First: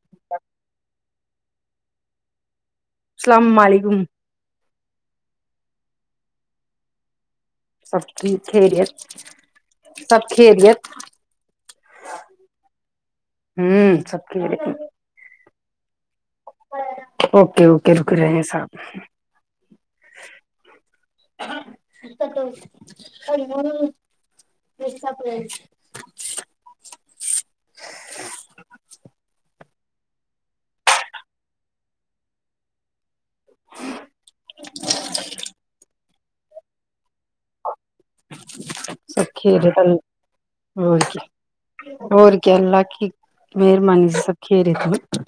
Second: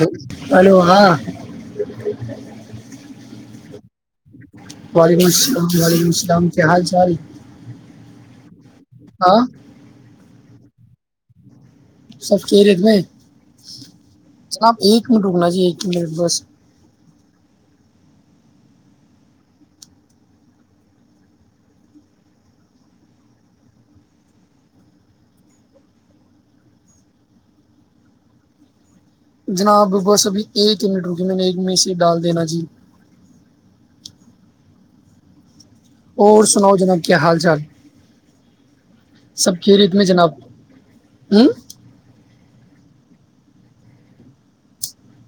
لو hello ہاں ج السلام علیکم وعلیکم السلام وعلیکم السلام کیا حال چال سب کی کھیریت ہاں سب کھیریت سب چرےت میں ہوں سب سرب خیریت ایک میں ڈوکنا چاہیے ج بس اوکے اوکے رک رہے ہیں صاحب جناب بس ابھی ایکنٹ رکی میں نے ایک میں سے ڈال دینا جی اور سناؤ جناب کیا حال چال س سب کیا خیریت میں جناب ہوں اور کیا اللہ کی مہربانی سے سب کھی رہے ت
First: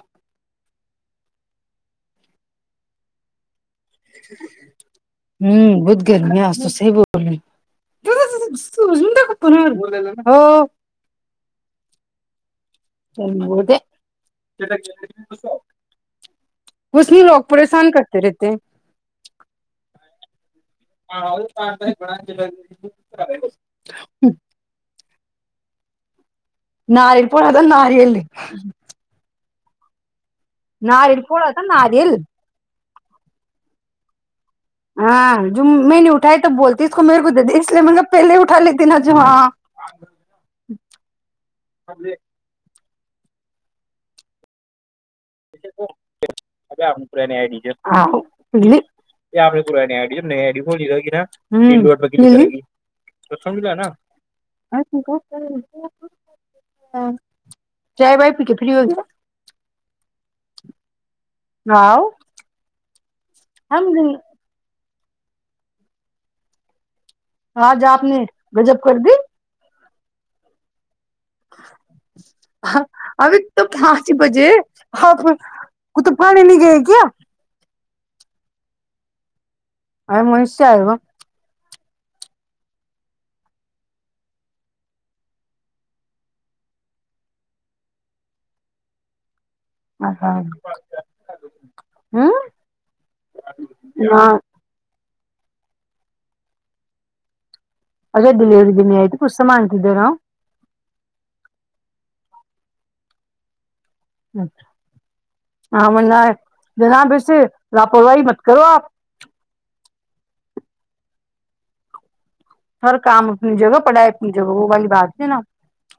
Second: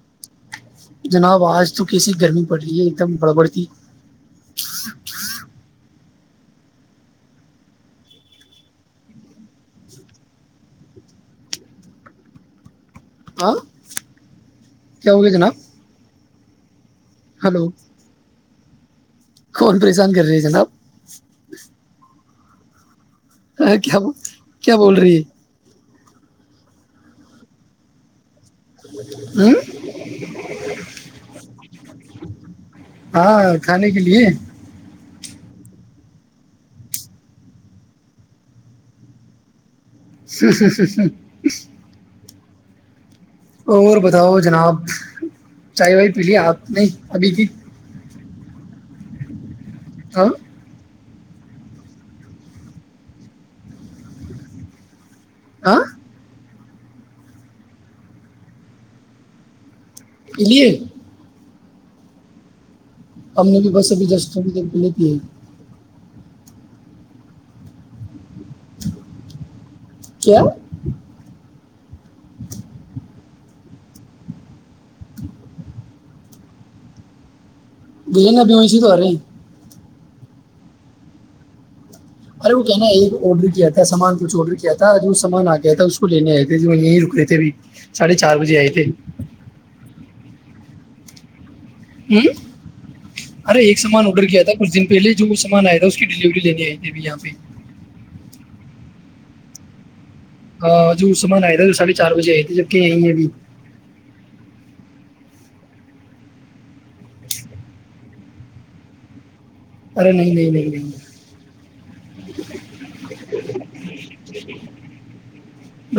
جناب آج تو کیسی گرمی پڑ رہی ہے ایک دم گڑبڑتی ہوں ب [unintelligible] گرمییا توسے بولنے س کپ ہاں کیا ہو گیا جناب [inaudible] اس میں لوگ ہلو پریشان کرتے رہتے ہیں کون پریشان کر رہے ہے جناب [unintelligible] ہاں کیا کیا بول رہی ہے ناریل پڑ تھا ناریل ہوں ناریل پڑ تھاا ناریل ہاں کھانے کے لیے ہاں جو میں نے اٹھائی تو بولتی اس کو میرے کو دے دی اس لیے میںا پہلے اٹھا لیتی نا جو ہاں س س س س اور بتاؤ جناب چائے وائی پی ل آپ نہیں ابھی کی [unintelligible] پورا نیڈی ہاں نیی بولی ہوگیا ل تو سمج ل نا [unintelligible] ہاں ہاں چائے بائی پیک ہے فری ہو گیا ج [unintelligible] [unintelligible] ہم نے بھی بس ابھی جسٹ جی [unintelligible] آج آپ نے گجب کر دی کیا [unintelligible] ہ ابھی تو پچ بجے آ کت پانی نہیں گئے کیا بجے نبیوںئی س دوارے ا منیش سے آ وہ ارے وہ کہنا ایک آرڈر کیا تھا سامان کچھ آڈر کیا تھا جو سامان آ گیا تھا اس کو لینے آئے تھے جو یہیں رک رہے تھے اھی ساڑھے چار بجے آئے تھے ا ہاں ہوں ارے ایک سامان آڈر ہاں کیا تھا کچھ دن پہلے جو وہ سامان آیا تھا اس کی ڈلیوری لینے آئی تھی اھی یہاں پہ ارے ڈلیوری دن آئیت کتماننٹتے نا ہاں جو سامان آیا تھا وہ ساڑھے چار بجے آئے تھے جبک یہیں ہیں ابھی چ ہ منا ہے جنا پھر سے لاپرواہی مت کرو آپ ارے نہیں نہیں نہیں نہیں گ ہر کام اپنی جگہ پڑھائی اپنی جگہ وہ والی بات ہے نا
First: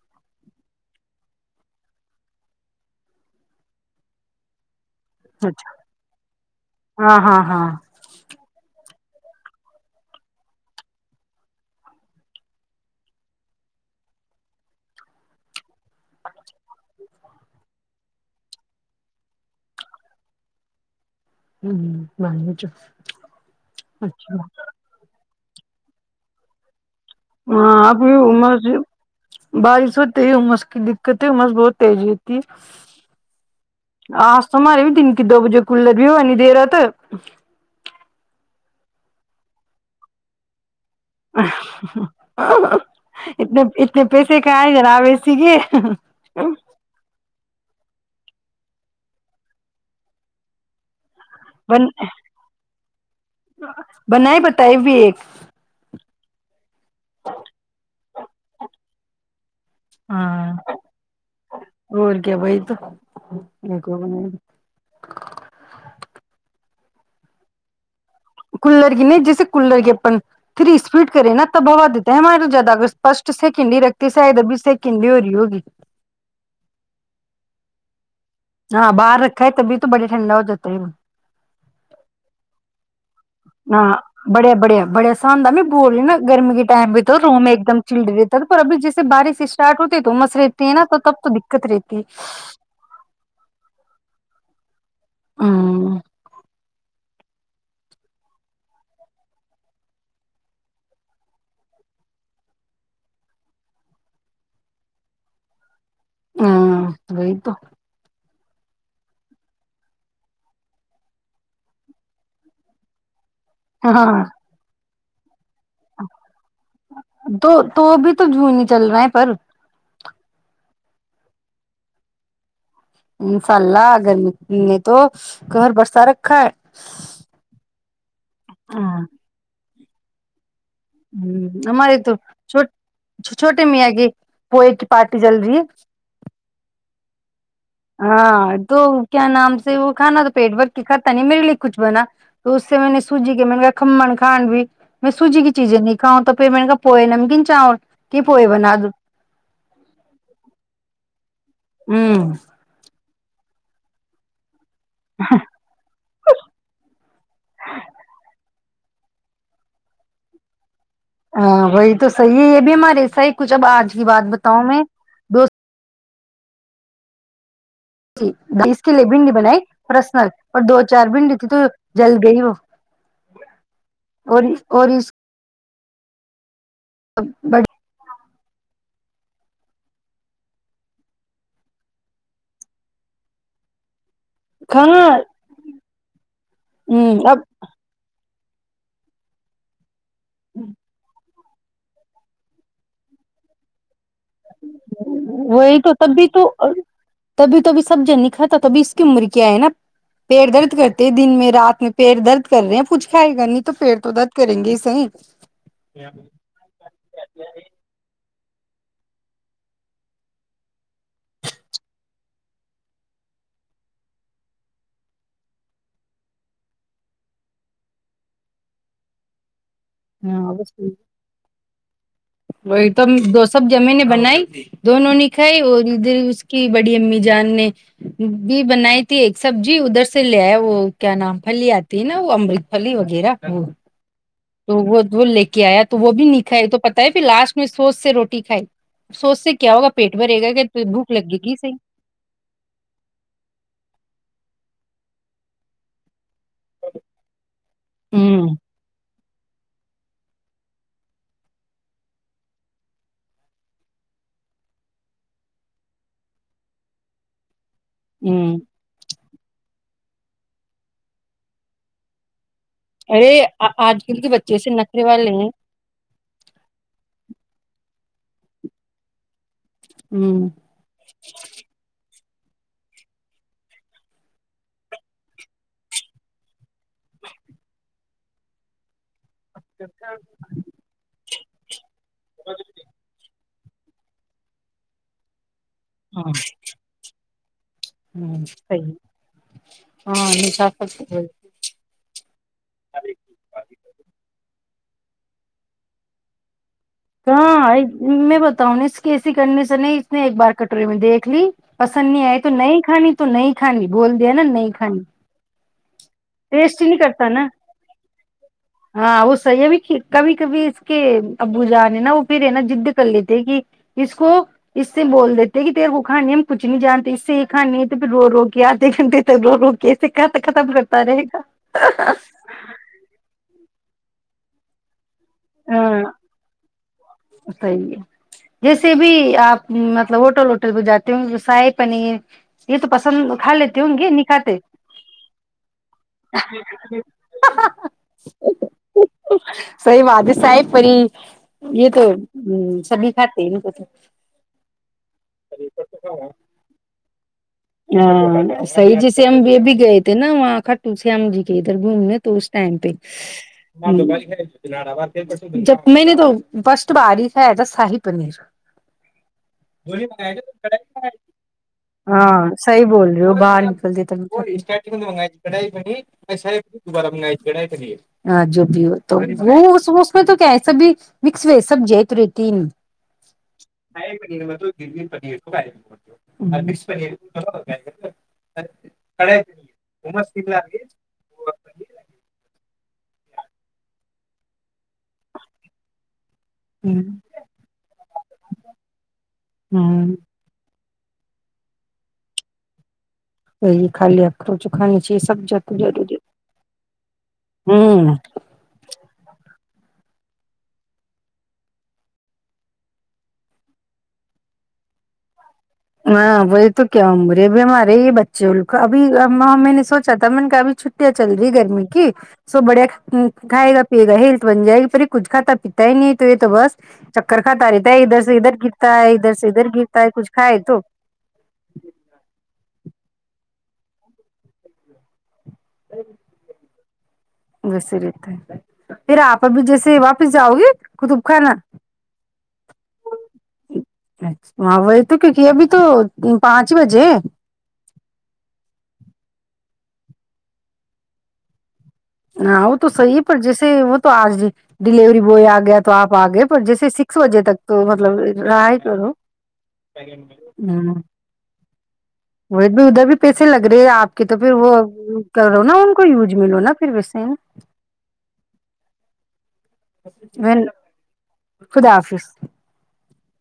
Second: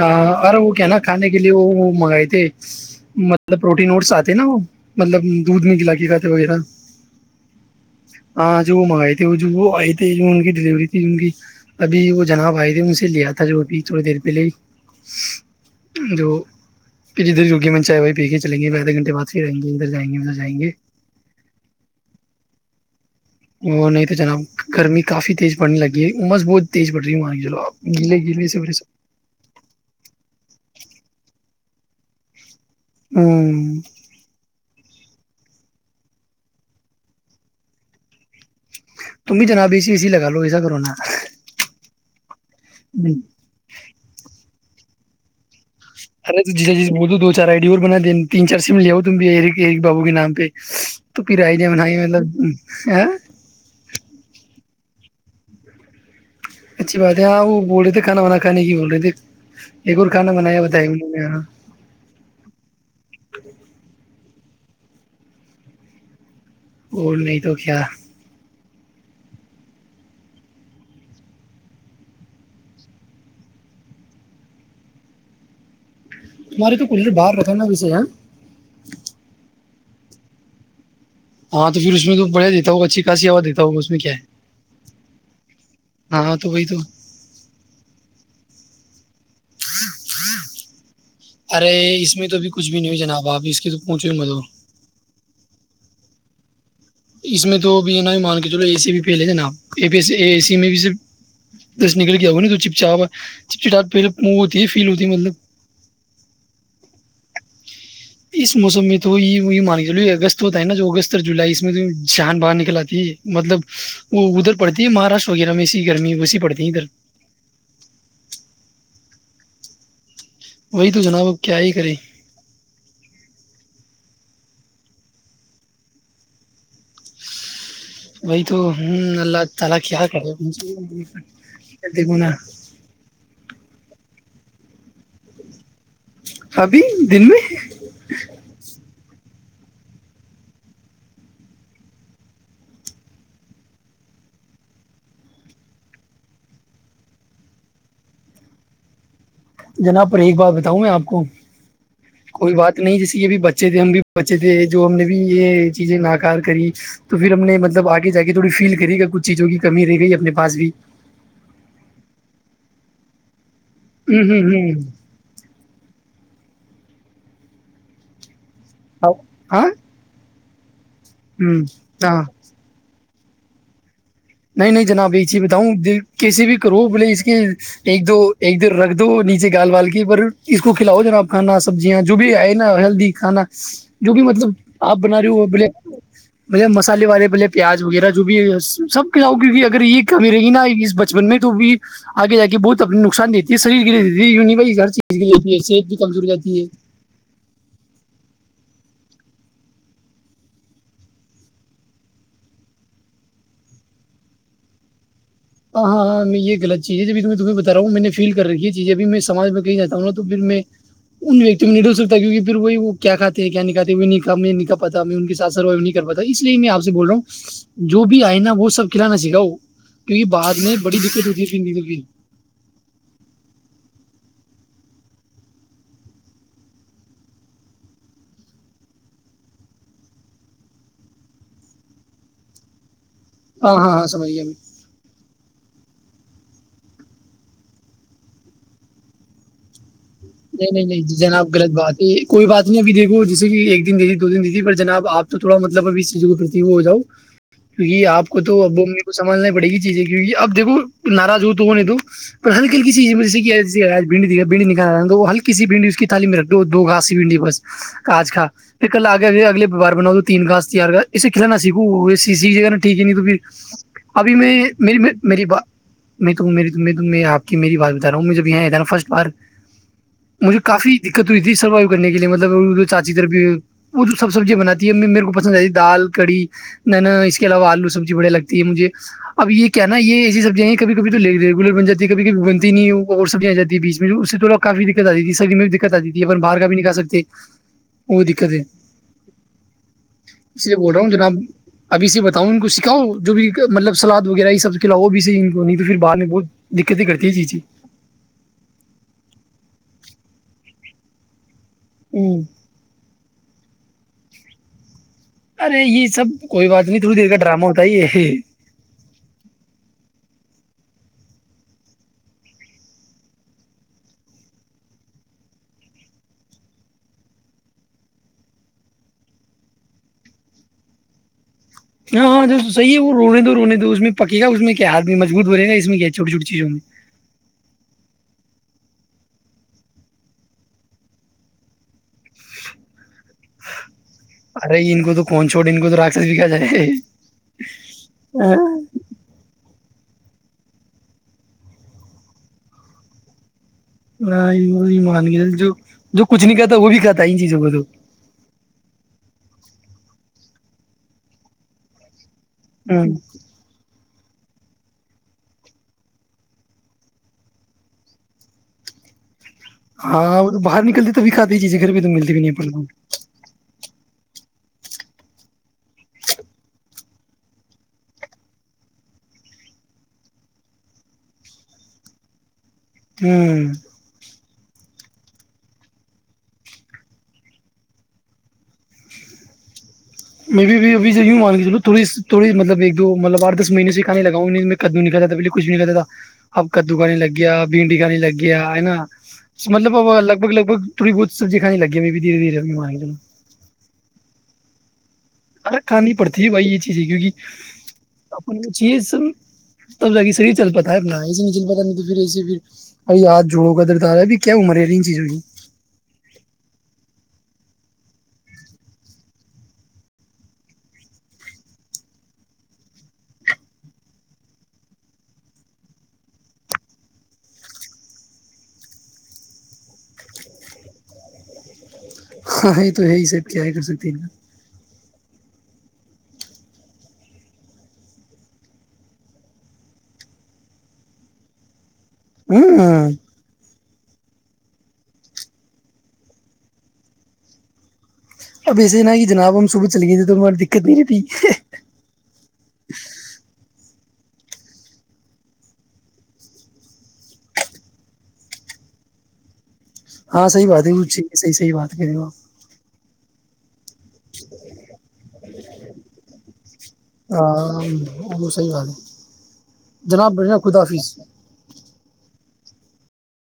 آ، ارے وہ کیا نا کھانے لیے وہ منگائے تھے مطلب پروٹین ووٹس آتے نا وہ مطلب دودھ اچھا نہیں گلا کے کا تھے و تھا ہاں ہاں ہاں اں جو وہ منگائے تھے وہ آئے تھے جو ان کی ڈلیوری تھی ابھی وہ جناب آئی تھی ان سے لیا تھا جو ابھی تھوڑی دیر پہلے ہی جو کہ جدھر جوگی من چائے وہی پی کے چلیں گے آدھے گھنٹے بعد پ رہیں گے ادھر جائیں گے ادھر جائیں گے ہ مانو چ وہ نہیں تو جناب گرمی کافی تیز بڑنے لگی ا عمس بہت تیز پڑ رہی ہے وہاں کی چلو ہاں آپ اب گیلے گیلے سے بھیس بارش ہوتے ہےمس کی دقت ہےس بہت [unintelligible] ہوں سارے بھی دن کی دو بجے کولر بھی ہوا نہیں دے رہا تھا تم بھی جناب بیےسیی اسی لگا لو ایسا کرونا اتنے اتنے پیسے کا آئے گا رہ بیسی کی [unintelligible] ارے جی ب [unintelligible] چار آئی ڈی اور بنا دین تین چار سم لیاؤ تم بھی بابو کے نام پہ تو پھر ہی ج من بن ہی مطلب ت بھی ایک [unintelligible] اچھی بات ہے ہاں وہ بول رہے تھے کھانا وانا کانے کی بول رہے تھے ایک اور کھانا ہاں بنایا بتایا انہوں نے ہاں اور کیا بائی تو اور نہیں تو کیا کولر کی نہیں جیسے کولر کی اپن تھری اسپیڈ کرے نا تب ہوا دیتا ہے ہمارے زیادہ اگرپشٹ سیکنڈ ہی رکھتے ادھر بھی سیکنڈ ہی ہو رہی ہوگی ماری تو کلرت باہار رکھاننا وے ہے ہاں باہر رکھا ہے تبھی تو تو بڑے ھنڈا ہو جا ہے ہیں ہاں تو پھر اس میں تو بڑھیا دیتا ہوگا اچھی خاصی ہوا دیتا ہوگا اس ہاں میں کیا ہے بڑھیا بڑھیا بڑیا شاندہ میں بول رہی نا ہاں تو گرمی کے وہی ٹائم بھی تو روم ایک دم چڈی رہتا تھا پر ابھی جیسے بارش اسٹارٹ ہوتی تو مس رہ ت ن تو [unintelligible] ارے رہتی ہے اس میں تو بھیھی کچھ بھی نہیں ہو جناب واپس کی تو پہچ [unintelligible] [unintelligible] جی مل [unintelligible] ہاں [unintelligible] اس میں تو ابھی ہے نا بھی مان کے چلو اے سی بھی پھیلے تھ نا اے سی میں بس نکل کے آ نا تو چپ چاپ چپا پ من ہوتی ہے فیل ہوتی ہے مطلب ہاں وہی تو [unintelligible] اس موسم میں تو یہ مان کے چ اگست ہوتا ہے نا جو اگست اور جولائی اس میں تو جان باہر نکل آتی ہے مطلب ہاں وہ ادھر پڑتی [unintelligible] یہ مہاراشر [unintelligible] [unintelligible] وہی تو جناب اب کیا ہی کری [unintelligible] انشاء اللہگررمی نے تو گھر برسا رکھا ہے [unintelligible] وہی تو ہوں اللہ [inaudible] تالا کیا کر ہو [inaudible] ہ ہمماری تو چ چھوٹیے مں گی [unintelligible] پئے کی پارٹی جلدی [unintelligible] ابھی دن میں [unintelligible] ہاں ا [unintelligible] کیا نام سے وہ کھانا تو پیٹ بھر کے کھاتا نہیں میرے لیے کچھ بنا تو اس سے میں نے سوجی کے میں نے کھمن کان بھی میں سوجی کی چیزیں نہیں کھاؤں تو پھر میں نے کہ پوئے نمکین چاول کی پوئے بنا دو جناب پر ایک بار بتاؤں میں آپ کو ہوں [inaudible] کوئی بات نہیں جس یہ بھی بچے تھ ہم بھی بچے تھ جو ہم نے بھی یہ چیزیں ناکار کری تو پھر ہم نے مطلب آگے جا کے تھوڑی فیل ری کا کچھ چیزوں کی کمی رہ گئی اپنے پاس بھی ہاں وہی تو صحیح یہ بھی ہمارےسح کچھ اب آج کی ہ ہ بات بتاؤں میں دو جیھ اس کے لیے ہ ہاں بنڈی بنائی پرسنک اور دو [unintelligible] چار بنڈی ہ تھی تو ہاں جلد گئی وہ اور نہیں نہیں اور اس جناب یہ چی ہوں کسی بھی روپ ل اس کے ایک دو ایک دیر رکھ دو نیچے گال بال کے پر اس کو کھلاؤ جناب کھانا سبزیاں جو بھی آئے نا ہیلدی کھانا جو بھی مطلب آپ کھانا بنا رہی ہو بولے بلے مسالے ہوں والے اب بلے پیاز وغیرہ بھی سب جاؤ کیونکہ اگر یہ کمی رہی نا ا اس بچپن میں تو بھی آگے جا کے بہت اپنا نقصان دیتی ہے شریر کے ہے یوں نہیں بھائی ہر چیز کے لیے دیتی ہے وہی صحت تو بھی کمزور تبھی ہو تو جاتی ہے تبھی توبھی سب جن نہیں کھاتا توبھی کی عمر کیا ہے نا پیڑ درد کرتے دن میں رات میں پییر درد کر رہے ہیں کچھ کھائے گا نہیں تو پیڑ تو درد کریں گے ہی صحی ہاں ہاں میں یہغل چز ہے جب میں تمہیں بتاا ہوں میں نے فیل کر رھی ہے چیز ابھی میں سمج میں کہیں جاتا ہوں نا تو پھر میں ان وتی میںڈل سکتا کی پھر وہ کیا کھات کیا نہیںکھات کہا نہیںا پ میں کے س سروو نہیں کر پاتا اس لیے میں آپ سے بول رہا ہوں جو بھی آئے نا وہ سب کھلانا سا کیونکہ بع ہاں بس میں بڑی دقت ہوتیھی پین جی تو سب جمی نے بنائی دونوں نے کھائی اس کی بڑی امی جان نے یہ بنائی تھی ایک سب جی ادھر سے لے ایا وہ کیا نام ہے لے اتے ہیں نا وہ ا ہاں ہاں ہاں سمجھ گیا میں تو وہ وہ لے کے آیا تھا تو وہ بھی نکھا ہے تو پ پھر لاسٹ میں سوچ سے روٹی کھائی سوچ سے کیا ہوگا پیٹ بھرے گا نہیں کہ نہیں نہیں بھوک جی لگے جناب گی غلط صحیح بات ہے کوئی بات نہیں ابھی دیکو جسے ایک دن دی تھی دو دن دی تھی پر جناب آپ تو تھوا مطلب اس چیز پر ج وہ ہو جاؤ کیکہ آپ کو ہوں تو ا سمجھنا پڑے گی چیز ہے کیہ اب دیکو ناراض ہو تو وہ نہیں تو پر ہر کل کییز جیسیکھ بڈی نکھا رہا تو وہ ہلکیھنڈی اس کی تھالی میں رکھ دو گاسی بھنی بس آج کا ہوں ایک ک لگ اگے بار بنا دو تین گاس تیار اسے کھلنا سھو سیی جہ میں ٹھیک ہے نہیں تو ارے پھر آج کل کے ابھی بچے میں سے نخرے م والے میری ہیں بات میں تو آپ کی میری بات بتا رہا ہوں جب یہاں ہے تھا نا فسٹ بار ہوں مجھے کافی دقت ہوئی تھی سروائو کرنے کی لیے مطلب چانچی طرف وہ سب سبزیاں بناتی ہے میرے کو پسند آتی ہے دال کڑی نہا اس کے علاوہ آلو سبزی بڑھیا لگتی ہے مجھے اب یہ کیا نا یہ ایسی سبزیا ہیں کبھی کبھی تو ریگولر بن جی ہے کبھیبھی بنتی نہیں وہ اور سبزیا آ جاتی بیچ میں جو اس سے تھوڑا کافی دقت آ جی س م میں ہاں ت باہر کا بھی نہیں کا سکتے وہ ہوں دقت ہے صحیح ہاں اس نشا لیے بول رہا ہوں جناب ابھی سے بتاؤ ان کو سکھاؤ جو بھی مطلب سلاد وغیرہ یہ سب کلا وہ بھی صح ان کو نہیں تو پھر بر نے بہت دقتیں کرتی ہے چیزیں کہاں میں بتاؤں ن اس کی کنڈیشن ہے اس نے ایک بار کٹوری میں دیکھ لی پسند نہیں آئے تو نہیں کھانی تو نہیں کھانی بول د ہیں نا نہیں کھانی ارے یہ سب کوئی ٹیسٹ ہی بات نہیں تھوڑی کرتا دیر کا نا ڈرامہ ہوتا ہے یہ ہاں وہ ص یہ بھی کبھی کبھی کہ ابو جان ہے نا وہ پھر ہے نا جد کر لیتے کہ اس کو اس سے بول دیتے کہ ت وہ کھانانی ہے ہم کچھ نہیں جانتے اس سے یہ کھانانی ہے تو پھر رو رو کےدھے گھنٹے تک رو رو کے اس ختم کرتے پے گا ہاں ہاں جو صحی ہے وہ رونے دو رونے دو اس میں پکی گا اس میں کیاھ مجبوط ہو رہے ہیں نا اس میں ہاں کیا چھوٹی چھوٹی چیزوں میں سے بھی آپ مطلب ہوٹل ووٹل بھی جاتے ہو شاہی پنیر یہ تو پسند کھا لیتے ہوں گے نہیں کھاتے ارے ان کو تو کون چھوڑ ان کو تو راکشس بھی کہا جائے صحی بات ہے ساحب پری یہ تو سبھی کھات تو ہاں ایمان جو جو کچھ نہیں کہاتا وہ بھی کاتا ہے ان چیزوں کو تو ہاں سج سےم بھی بھی گئے تھے نا وہاں کٹو شیام جی کے ادھر گھومنے تو اس ٹائم پہ جب میں نے تو فسٹ بارف ہے ای تھا شاہی پنیر ہاں باہر نکلتی تو بھی کات چیزیں گھر پ تو ملتی بھی نہیں اپن کو صحی بول رہے ہو باہر نکلتی [unintelligible] [unintelligible] گ پیر تو م پ [unintelligible] [unintelligible] میری بھی ابھی چیکنگ مانگی چلو تھوڑی تھوڑی مطلب ایک تو مطلب آ ٹھ دس مہینے سے کھانے لگا ہو نہیں تو میں کدو نہیں کھاتا تھا پہلے کچھ نہی کہتا تھا اب کدو کا نہیں لگ گیا بھنڈی کا نہیں لگ گیا ہے نا مطلب ہاں لگ بھگ لگ بھگ تھوی بہت سبجی کھانی لگ گیا میں بھی دھیرے دھیرے [unintelligible] ی درےماروں پ جی خالی اخروں [unintelligible] چ خانیانی ا کرانی پڑتی ہے بھائی یہ چیز ہے کیونکہ ہوں اپ چے سب تب جاگے سرح چل پتا ہے اپ ایسے نہیں چل پتا نہیں توھر ایے پھر ا ہاتھ جوڑوں کا درتا آ رہا ہے کیا عمر ہے ان چیزوں کی ہاں وہی تو کیا ہ مرے اب ہمارے یہ بچے اب میں نے سوچا تھا میں نے کہا اب چھٹیاں چل رہی گرمی کی سو بڑھیا کھائے گا پیے گا ہیلتھ بن جائے گی پر یہ کچھ کھاتا پیتا ہی نہیں تو یہ تو بس چکر کھاتا رہتا ہے ادھر سے ادھر گرتا ہے ادھر سے ادھر گرتا ہے کچھ کھائے تو [unintelligible] ہاں ہی تو ہے ہی سید کیا ہے کر سکتے ہیں ان کا ا [inaudible] ویسے رہتا ہے پھر آپ اب جیسے واپس جاؤ گے قطب خانا ہوں ہ [unintelligible] ماں وہی تو کیونک ابھی تو پانچ ہی بجے اب ایسے ہی نہا کہ جناب ہم صبح چل گئے تھے تو ہماری دقت نہیں رہتی ہاں وہ تو صحیح ہے پر جیسے وہ تو آج ڈیلیوری بوائے آ گیا تو آپ آ گئے پر جیسے سکس بجے تک تو مطلب رہا ہے کرو ہاں صحی بات ہے ہوں وہ ہے [unintelligible] صح بات ہے وہ ادھر بھی پیسے لگ رہے آپ کے تو پھر وہ کرو نا ان کو یوز ملو نا پھر ویسےویل آپ ہاں وہ صحیح بات ہے جناب بڑھیا خدا حافظ خدا حافظ